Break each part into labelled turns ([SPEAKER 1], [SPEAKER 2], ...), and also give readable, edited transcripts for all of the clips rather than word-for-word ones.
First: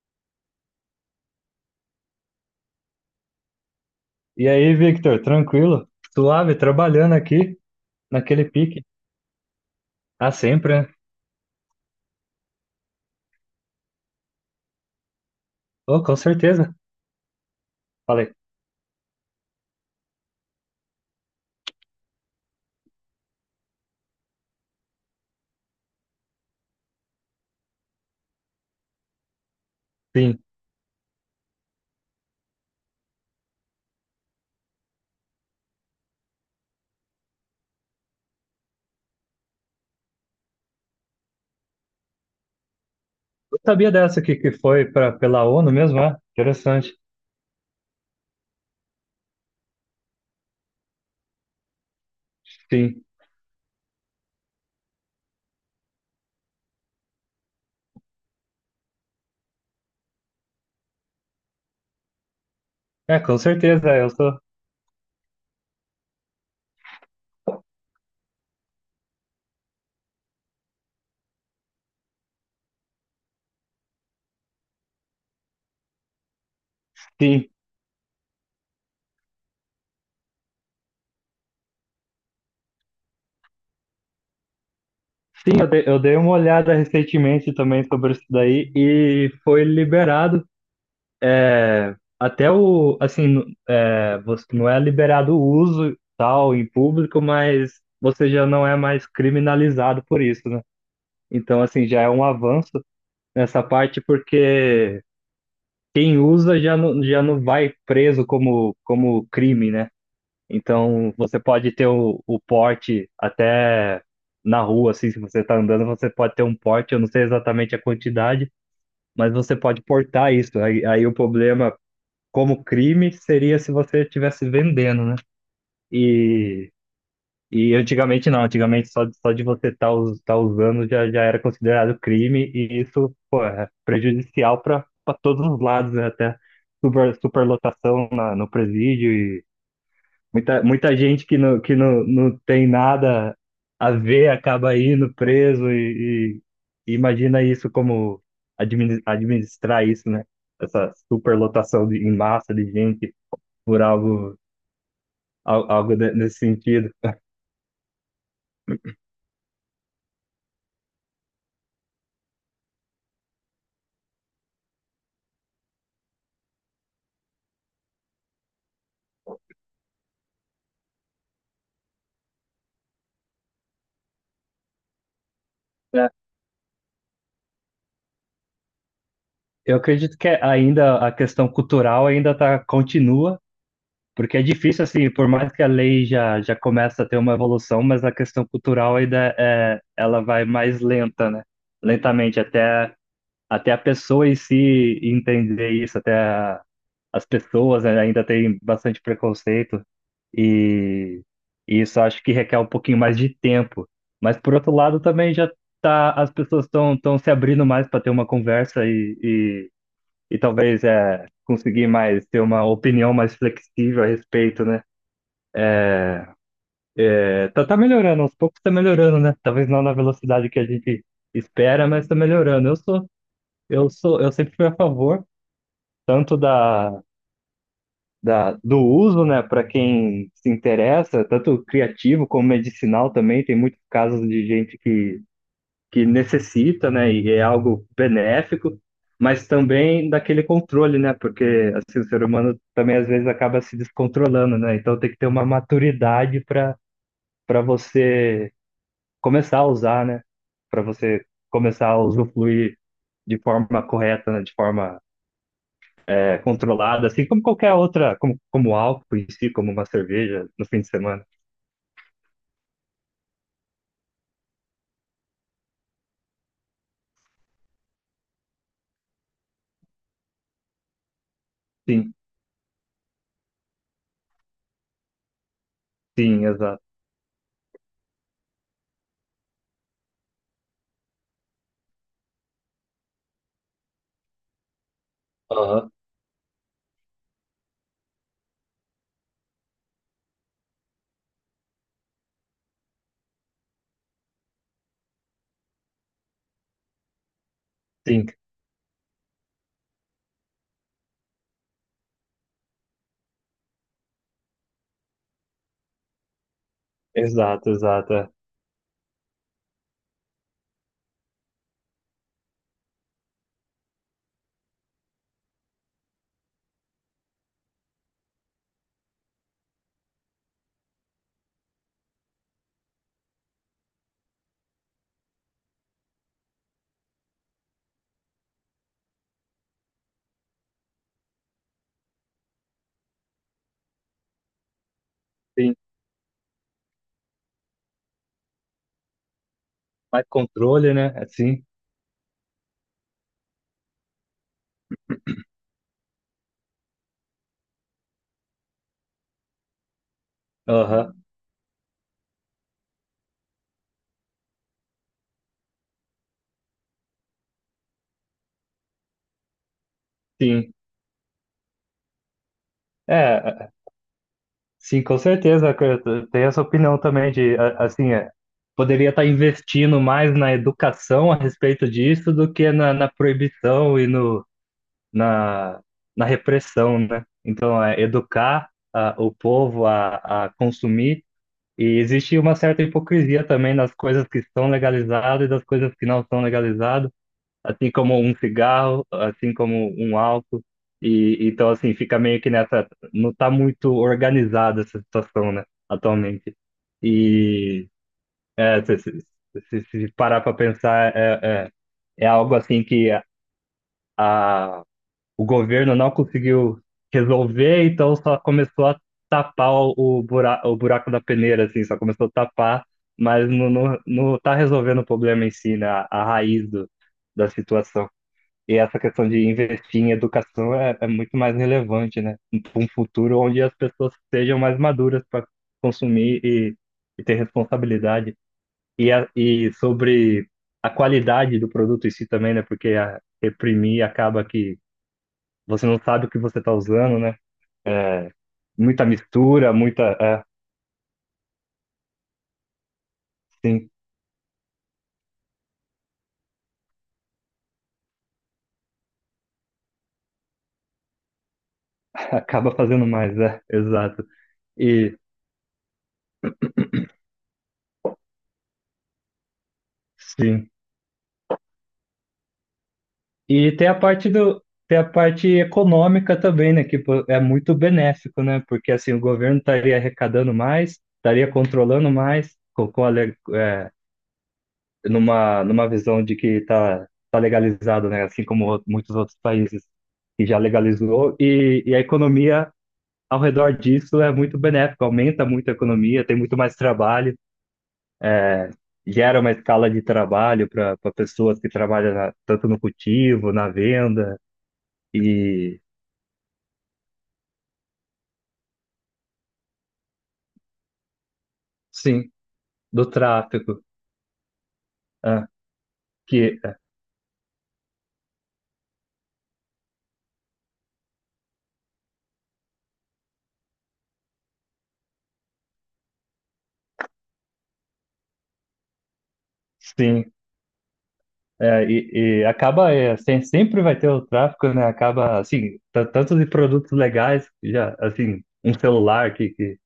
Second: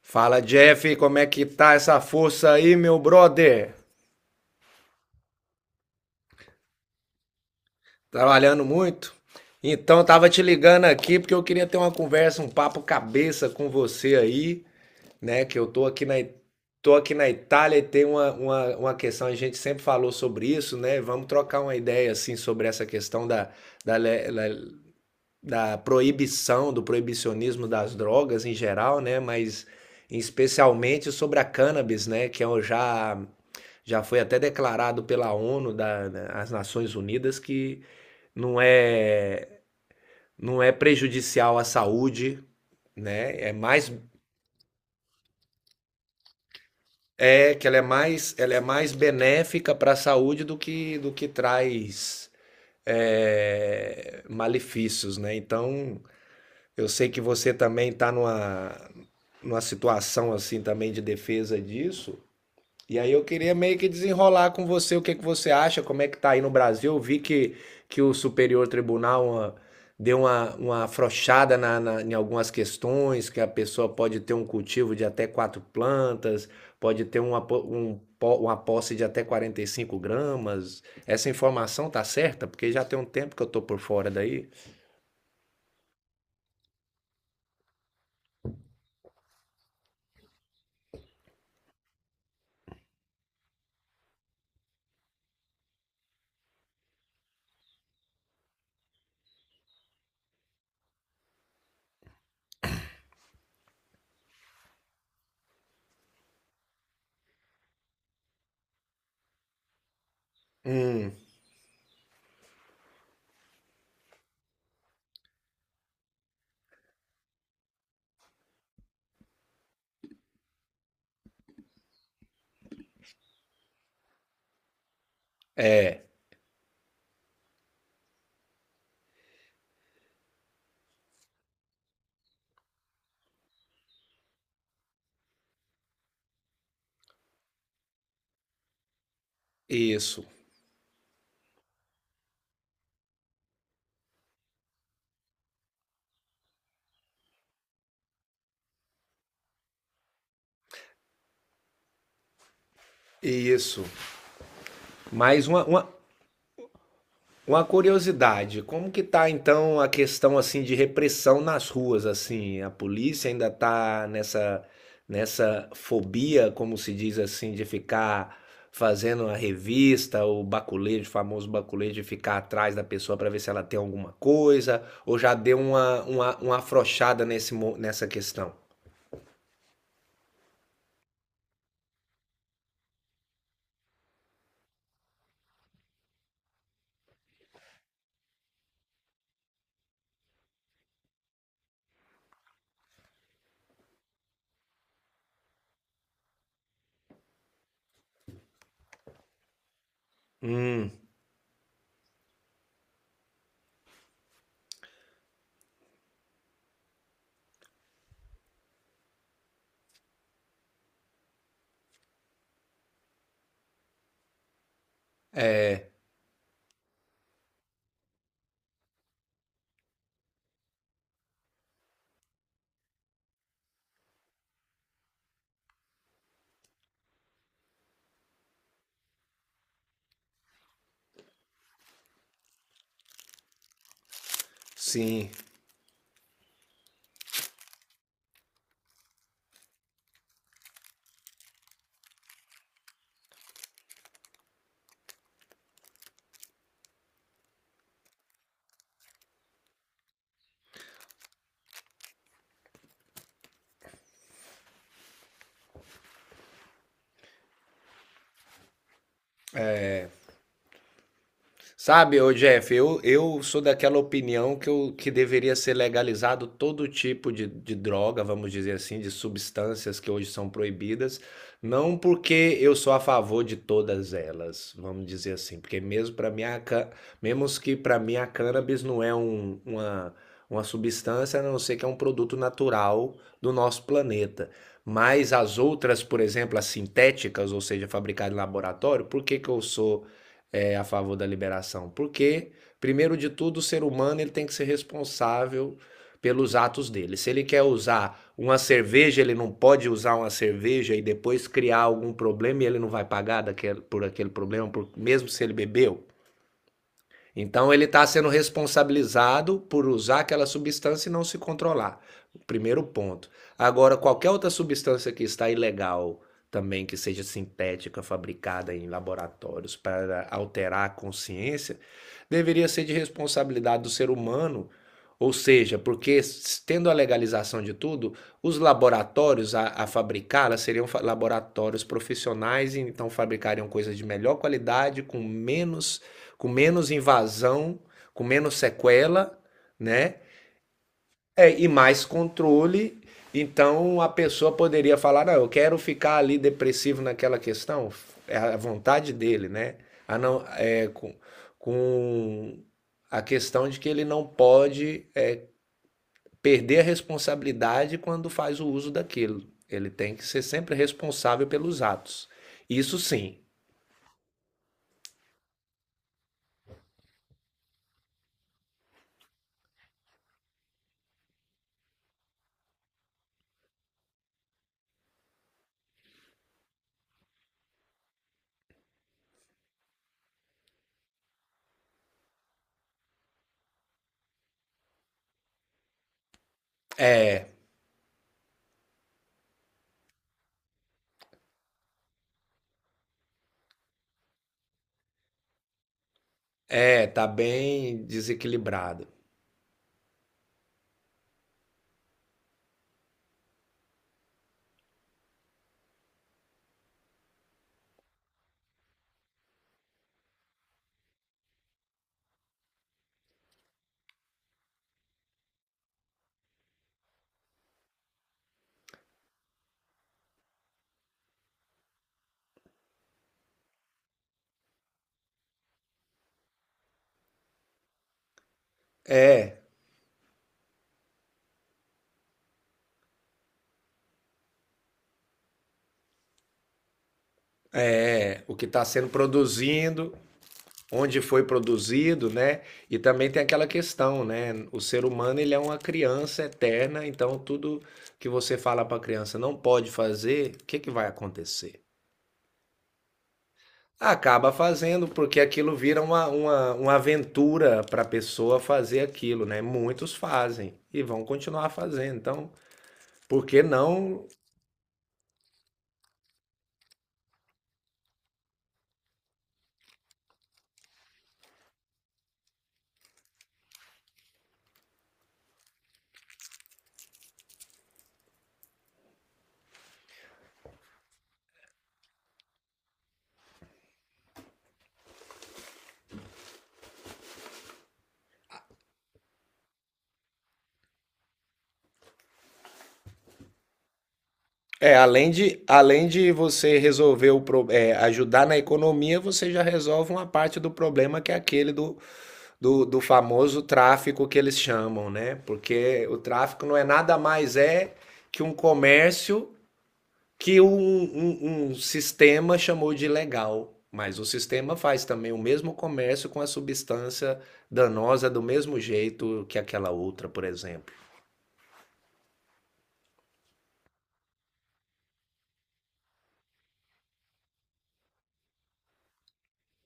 [SPEAKER 1] Fala Jeff, como é que tá essa força aí, meu brother?
[SPEAKER 2] E aí, Victor, tranquilo? Suave, trabalhando aqui, naquele
[SPEAKER 1] Trabalhando
[SPEAKER 2] pique.
[SPEAKER 1] muito? Então, eu tava
[SPEAKER 2] Ah,
[SPEAKER 1] te
[SPEAKER 2] sempre,
[SPEAKER 1] ligando
[SPEAKER 2] né?
[SPEAKER 1] aqui porque eu queria ter uma conversa, um papo cabeça com você aí, né? Que eu tô
[SPEAKER 2] Oh,
[SPEAKER 1] aqui
[SPEAKER 2] com
[SPEAKER 1] na,
[SPEAKER 2] certeza.
[SPEAKER 1] tô aqui na Itália e tem uma,
[SPEAKER 2] Falei,
[SPEAKER 1] uma, uma questão, a gente sempre falou sobre isso, né? Vamos trocar uma ideia, assim, sobre essa questão da, le- le- da proibição, do proibicionismo das drogas em geral, né? Mas
[SPEAKER 2] sim.
[SPEAKER 1] especialmente sobre a cannabis, né? Que eu já Já foi até declarado pela ONU, da, né, as Nações Unidas, que não é, não é prejudicial à saúde, né? É
[SPEAKER 2] Eu sabia
[SPEAKER 1] mais
[SPEAKER 2] dessa aqui que foi pra, pela ONU mesmo, é? Interessante.
[SPEAKER 1] é que ela é mais benéfica para a saúde do que traz
[SPEAKER 2] Sim.
[SPEAKER 1] malefícios, né? Então, eu sei que você também está numa situação assim também de defesa disso. E aí
[SPEAKER 2] É,
[SPEAKER 1] eu
[SPEAKER 2] com
[SPEAKER 1] queria meio que
[SPEAKER 2] certeza, eu sou.
[SPEAKER 1] desenrolar com você o que que você acha, como é que tá aí no Brasil. Eu vi que o Superior Tribunal deu uma afrouxada em algumas questões, que a pessoa pode ter um cultivo de até quatro plantas, pode ter uma,
[SPEAKER 2] Sim.
[SPEAKER 1] po- um, po- uma posse de até 45 gramas. Essa informação tá certa? Porque já tem um tempo que eu tô por fora daí.
[SPEAKER 2] Sim, eu dei uma olhada recentemente também sobre isso daí e foi liberado. É, até o, assim, é, você não é liberado o uso e tal em público, mas você já não é mais criminalizado por isso, né? Então, assim, já é um avanço nessa parte, porque quem usa já não vai preso como, como crime, né?
[SPEAKER 1] Hum,
[SPEAKER 2] Então, você pode ter o porte até na rua, assim, se você está andando, você pode ter um porte, eu não sei exatamente a quantidade, mas você pode portar isso. Aí, aí o problema como crime seria se você estivesse vendendo, né?
[SPEAKER 1] é,
[SPEAKER 2] E E antigamente não, antigamente só, só de você estar usando já, já era considerado crime, e isso, pô, é prejudicial para todos os lados, né? Até super, superlotação na, no presídio e
[SPEAKER 1] isso.
[SPEAKER 2] muita, muita gente que não, não tem nada a ver acaba indo preso e imagina isso como administrar isso, né? Essa superlotação de, em massa de gente por
[SPEAKER 1] Isso.
[SPEAKER 2] algo,
[SPEAKER 1] Mais uma, uma,
[SPEAKER 2] algo nesse sentido.
[SPEAKER 1] Uma curiosidade, como que tá então a questão assim de repressão nas ruas assim? A polícia ainda tá nessa nessa fobia, como se diz assim, de ficar fazendo a revista, o baculejo, o famoso baculejo de ficar atrás da pessoa para ver se ela tem alguma coisa, ou já deu uma afrouxada nessa questão?
[SPEAKER 2] Eu acredito que ainda a questão cultural ainda tá, continua, porque é difícil, assim, por mais que a lei já, já começa a ter uma evolução, mas a questão cultural ainda é, ela vai mais lenta, né? Lentamente, até, até a pessoa em si entender isso, as pessoas né, ainda têm bastante preconceito,
[SPEAKER 1] Hum,
[SPEAKER 2] e, e isso acho que requer um pouquinho mais de tempo. Mas, por outro lado, também já tá, as pessoas estão se abrindo mais para ter uma conversa e, e talvez é, conseguir mais ter uma opinião mais flexível a respeito, né? É, tá, tá melhorando, aos poucos tá melhorando, né? Talvez não na velocidade que a gente espera, mas tá melhorando. Eu sou, eu sou, eu sempre fui a favor tanto da, da do uso, né, para quem se interessa, tanto criativo como medicinal também. Tem muitos casos de gente que
[SPEAKER 1] sim.
[SPEAKER 2] que necessita, né, e é algo benéfico, mas também daquele controle, né, porque assim, o ser humano também às vezes acaba se descontrolando, né, então tem que ter uma maturidade para para você começar a usar, né, para você começar a usufruir de forma correta, né, de forma é, controlada, assim como qualquer outra, como, como álcool em si, como uma cerveja no fim de semana.
[SPEAKER 1] Sabe, ô Jeff, eu sou daquela opinião que deveria ser legalizado todo tipo de droga, vamos dizer assim, de substâncias que hoje são proibidas, não
[SPEAKER 2] Sim,
[SPEAKER 1] porque eu sou a favor de todas elas, vamos dizer assim, porque mesmo para mim
[SPEAKER 2] sim,
[SPEAKER 1] a,
[SPEAKER 2] exato.
[SPEAKER 1] ca- mesmo que para mim a cannabis não é uma substância, a não ser que é um produto natural do nosso planeta. Mas as
[SPEAKER 2] Aham,
[SPEAKER 1] outras, por exemplo, as sintéticas, ou seja, fabricadas em laboratório, por que que eu sou a favor da liberação. Porque, primeiro de tudo, o ser humano ele tem que ser responsável pelos atos dele. Se ele quer
[SPEAKER 2] sim,
[SPEAKER 1] usar uma cerveja, ele não pode usar uma cerveja e depois criar algum problema e ele não vai pagar por aquele problema, mesmo se ele bebeu.
[SPEAKER 2] exato,
[SPEAKER 1] Então ele está
[SPEAKER 2] exato.
[SPEAKER 1] sendo
[SPEAKER 2] É.
[SPEAKER 1] responsabilizado por usar aquela substância e não se controlar. Primeiro ponto. Agora, qualquer outra substância que está ilegal também, que seja sintética, fabricada em laboratórios para alterar a consciência, deveria ser de responsabilidade do ser humano. Ou seja, porque tendo a legalização de tudo, os laboratórios a fabricá-la seriam laboratórios profissionais, e então fabricariam coisas de melhor qualidade,
[SPEAKER 2] Sim,
[SPEAKER 1] com menos invasão, com menos sequela, né?
[SPEAKER 2] mais controle, né?
[SPEAKER 1] É,
[SPEAKER 2] Assim.
[SPEAKER 1] e mais controle. Então a pessoa poderia falar: não, eu quero ficar ali depressivo naquela questão. É a vontade dele, né? A não, é, com a questão de que ele não pode perder a responsabilidade quando faz o uso daquilo. Ele tem que ser
[SPEAKER 2] Sim,
[SPEAKER 1] sempre responsável pelos atos. Isso sim,
[SPEAKER 2] é, sim, com certeza. Eu tenho essa opinião também de, assim, é, poderia estar investindo mais na educação a respeito disso do que na, na proibição e no, na, na repressão, né? Então, é educar ah, o povo a consumir. E existe uma certa hipocrisia também nas coisas que estão legalizadas e das coisas que não são legalizadas. Assim como um cigarro, assim como um álcool. E então assim, fica meio que nessa, não tá muito organizada essa situação, né, atualmente.
[SPEAKER 1] é, tá
[SPEAKER 2] E
[SPEAKER 1] bem
[SPEAKER 2] é, se,
[SPEAKER 1] desequilibrado.
[SPEAKER 2] se, se parar para pensar, é, é, é algo assim que a- o governo não conseguiu resolver, então só começou a tapar o, o buraco da peneira, assim, só começou a tapar, mas não, não, não tá resolvendo o problema em si, né, a raiz do, da situação. E essa questão de investir em educação é, é muito mais relevante, né? Para um futuro onde as pessoas sejam mais maduras para consumir e ter responsabilidade. E, a,
[SPEAKER 1] É,
[SPEAKER 2] e sobre a qualidade do produto em si também, né? Porque a, reprimir acaba que você não sabe o que você está usando, né? É,
[SPEAKER 1] é, o que está
[SPEAKER 2] muita
[SPEAKER 1] sendo
[SPEAKER 2] mistura, muita.
[SPEAKER 1] produzindo,
[SPEAKER 2] É,
[SPEAKER 1] onde foi produzido, né? E também tem aquela
[SPEAKER 2] sim,
[SPEAKER 1] questão, né? O ser humano ele é uma criança eterna, então tudo que você fala para a criança não pode fazer, o que, que vai acontecer?
[SPEAKER 2] acaba fazendo mais, é, exato.
[SPEAKER 1] Acaba fazendo,
[SPEAKER 2] E
[SPEAKER 1] porque aquilo vira uma aventura para a pessoa fazer aquilo, né? Muitos
[SPEAKER 2] sim.
[SPEAKER 1] fazem e vão continuar fazendo. Então, por que
[SPEAKER 2] E tem a
[SPEAKER 1] não
[SPEAKER 2] parte do, tem a parte econômica também, né? Que pô, é muito benéfico, né? Porque assim, o governo estaria arrecadando mais, estaria controlando mais, com a, é, numa, numa visão de que está tá tá legalizado, né? Assim como muitos outros países que já legalizou, e a economia ao redor disso é muito benéfica, aumenta muito a economia, tem muito mais trabalho, gera uma escala de trabalho para pessoas que trabalham tanto no cultivo, na venda,
[SPEAKER 1] É,
[SPEAKER 2] e
[SPEAKER 1] além de você resolver ajudar na economia, você já resolve uma parte do problema que é aquele
[SPEAKER 2] sim.
[SPEAKER 1] do
[SPEAKER 2] Do
[SPEAKER 1] famoso
[SPEAKER 2] tráfico,
[SPEAKER 1] tráfico que eles chamam, né?
[SPEAKER 2] ah,
[SPEAKER 1] Porque o
[SPEAKER 2] que
[SPEAKER 1] tráfico não
[SPEAKER 2] é,
[SPEAKER 1] é nada mais é que um comércio que um sistema chamou de legal. Mas o sistema faz também o mesmo comércio com a substância danosa do mesmo jeito que aquela outra,
[SPEAKER 2] sim,
[SPEAKER 1] por exemplo.
[SPEAKER 2] é, e acaba é, sempre vai ter o tráfico, né? Acaba assim, tanto de produtos legais, já assim, um celular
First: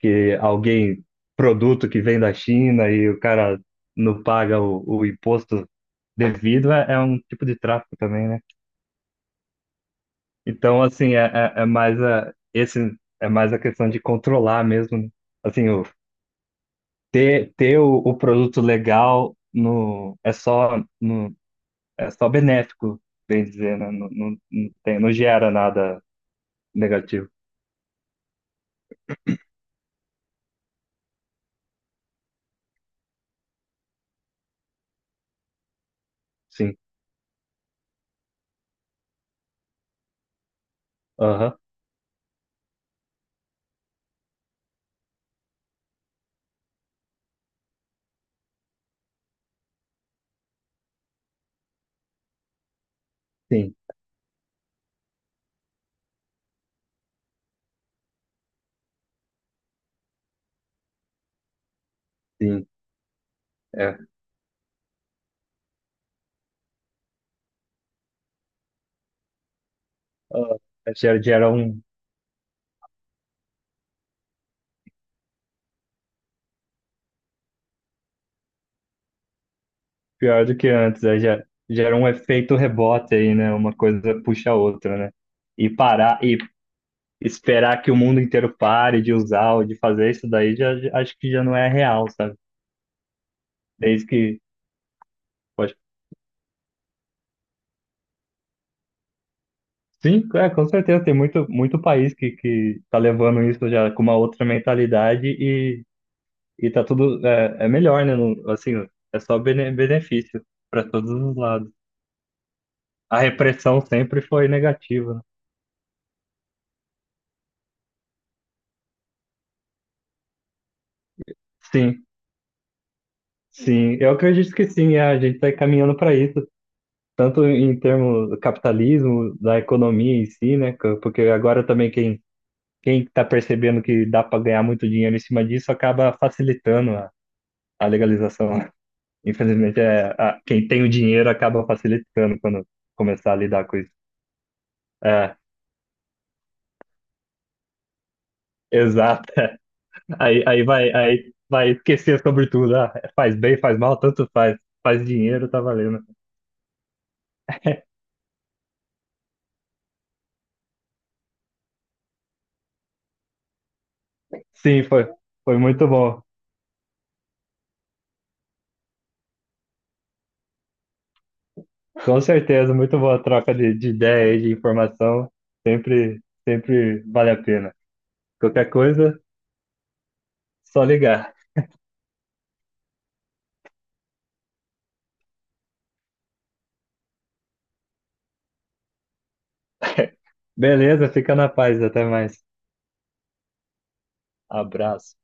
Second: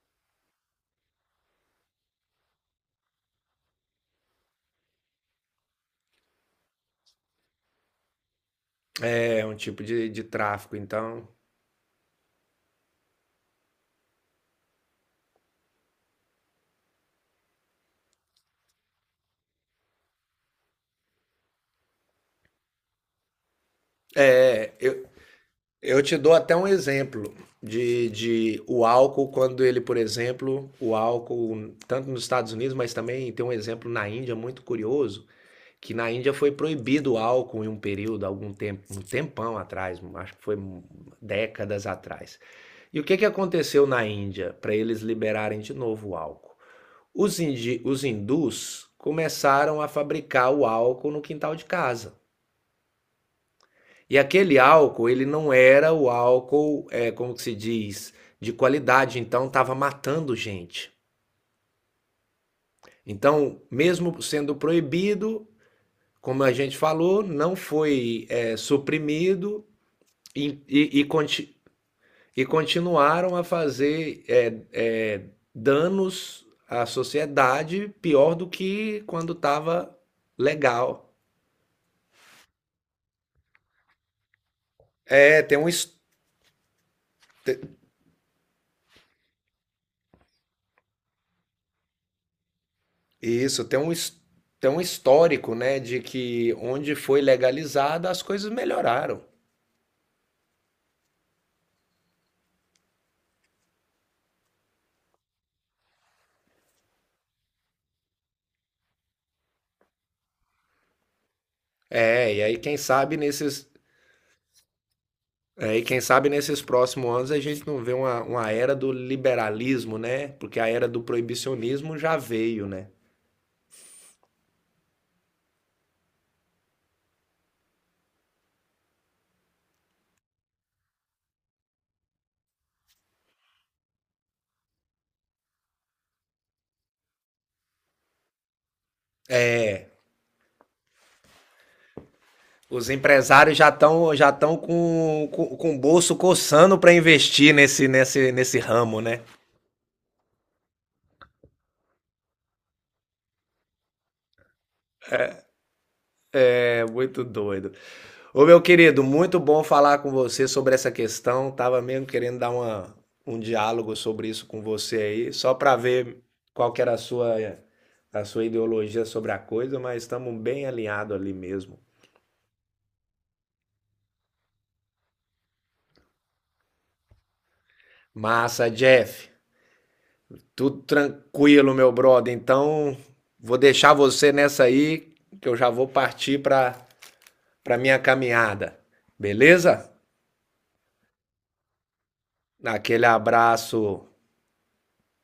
[SPEAKER 2] que alguém produto que vem da China e o cara não paga o imposto devido é, é um tipo de tráfico também, né?
[SPEAKER 1] É um tipo de tráfico.
[SPEAKER 2] Então assim é,
[SPEAKER 1] Então,
[SPEAKER 2] é, é mais a esse é mais a questão de controlar mesmo, né? Assim, o ter, ter o produto legal no, é só no, é só benéfico, bem dizer, né? Não, não, não tem, não gera
[SPEAKER 1] eu
[SPEAKER 2] nada
[SPEAKER 1] te dou até um
[SPEAKER 2] negativo.
[SPEAKER 1] exemplo de o álcool, quando ele, por exemplo, o álcool, tanto nos Estados Unidos, mas também tem um exemplo na Índia muito curioso, que na Índia foi
[SPEAKER 2] Sim.
[SPEAKER 1] proibido o álcool em um período, algum tempo, um tempão atrás, acho que foi
[SPEAKER 2] Aham.
[SPEAKER 1] décadas atrás. E o que que aconteceu na Índia para eles liberarem de novo o álcool? Os hindus começaram a fabricar o álcool no quintal de casa.
[SPEAKER 2] Sim,
[SPEAKER 1] E aquele álcool, ele não era o álcool, como que se diz, de qualidade, então estava matando gente.
[SPEAKER 2] sim.
[SPEAKER 1] Então,
[SPEAKER 2] É.
[SPEAKER 1] mesmo sendo proibido, como a gente falou, não foi suprimido
[SPEAKER 2] Ah,
[SPEAKER 1] e
[SPEAKER 2] gera, gera um
[SPEAKER 1] e continuaram a fazer danos à sociedade pior do que quando estava
[SPEAKER 2] pior do que antes,
[SPEAKER 1] legal.
[SPEAKER 2] é, gera, gera um efeito rebote aí, né? Uma coisa puxa a outra, né?
[SPEAKER 1] É, tem um,
[SPEAKER 2] E
[SPEAKER 1] his-
[SPEAKER 2] parar e esperar que o mundo inteiro pare de usar ou de fazer isso daí, já, acho que já não é real, sabe?
[SPEAKER 1] Isso,
[SPEAKER 2] Desde que.
[SPEAKER 1] tem um histórico,
[SPEAKER 2] Pode-
[SPEAKER 1] né, de que onde foi legalizada as coisas melhoraram.
[SPEAKER 2] sim, é, com certeza, tem muito, muito país que tá levando isso já com uma outra mentalidade e tá tudo. É, é melhor, né? Não- assim, é só benefício para todos os lados.
[SPEAKER 1] É, e aí quem sabe
[SPEAKER 2] A
[SPEAKER 1] nesses,
[SPEAKER 2] repressão sempre foi negativa, né?
[SPEAKER 1] e quem sabe nesses próximos anos a gente não vê uma era do liberalismo, né? Porque a era do proibicionismo
[SPEAKER 2] Sim,
[SPEAKER 1] já veio, né?
[SPEAKER 2] sim. Eu acredito que sim, é, a gente está caminhando para isso. Tanto em termos do capitalismo, da economia em si, né? Porque agora também quem quem está percebendo que dá para ganhar muito dinheiro em cima disso acaba facilitando a legalização. Né? Infelizmente,
[SPEAKER 1] É,
[SPEAKER 2] é, quem tem o dinheiro acaba facilitando quando
[SPEAKER 1] os
[SPEAKER 2] começar a
[SPEAKER 1] empresários
[SPEAKER 2] lidar com isso.
[SPEAKER 1] já estão
[SPEAKER 2] É,
[SPEAKER 1] com o bolso coçando para investir nesse ramo, né?
[SPEAKER 2] exato. Aí, aí vai esquecer sobre tudo. Ah, faz bem, faz mal, tanto faz. Faz dinheiro, tá valendo.
[SPEAKER 1] É muito doido. Ô, meu querido, muito bom falar com você sobre essa questão. Tava mesmo querendo dar um diálogo sobre isso com
[SPEAKER 2] Sim,
[SPEAKER 1] você
[SPEAKER 2] foi,
[SPEAKER 1] aí, só
[SPEAKER 2] foi
[SPEAKER 1] para
[SPEAKER 2] muito
[SPEAKER 1] ver
[SPEAKER 2] bom.
[SPEAKER 1] qual que era a sua ideologia sobre a coisa, mas estamos bem alinhados ali mesmo.
[SPEAKER 2] Com certeza, muito boa a troca de ideia e de informação. Sempre, sempre vale a pena. Qualquer
[SPEAKER 1] Massa,
[SPEAKER 2] coisa,
[SPEAKER 1] Jeff. Tudo
[SPEAKER 2] só ligar.
[SPEAKER 1] tranquilo, meu brother. Então, vou deixar você nessa aí, que eu já vou partir para minha caminhada. Beleza?
[SPEAKER 2] Beleza, fica na paz, até mais.
[SPEAKER 1] Aquele abraço
[SPEAKER 2] Abraço.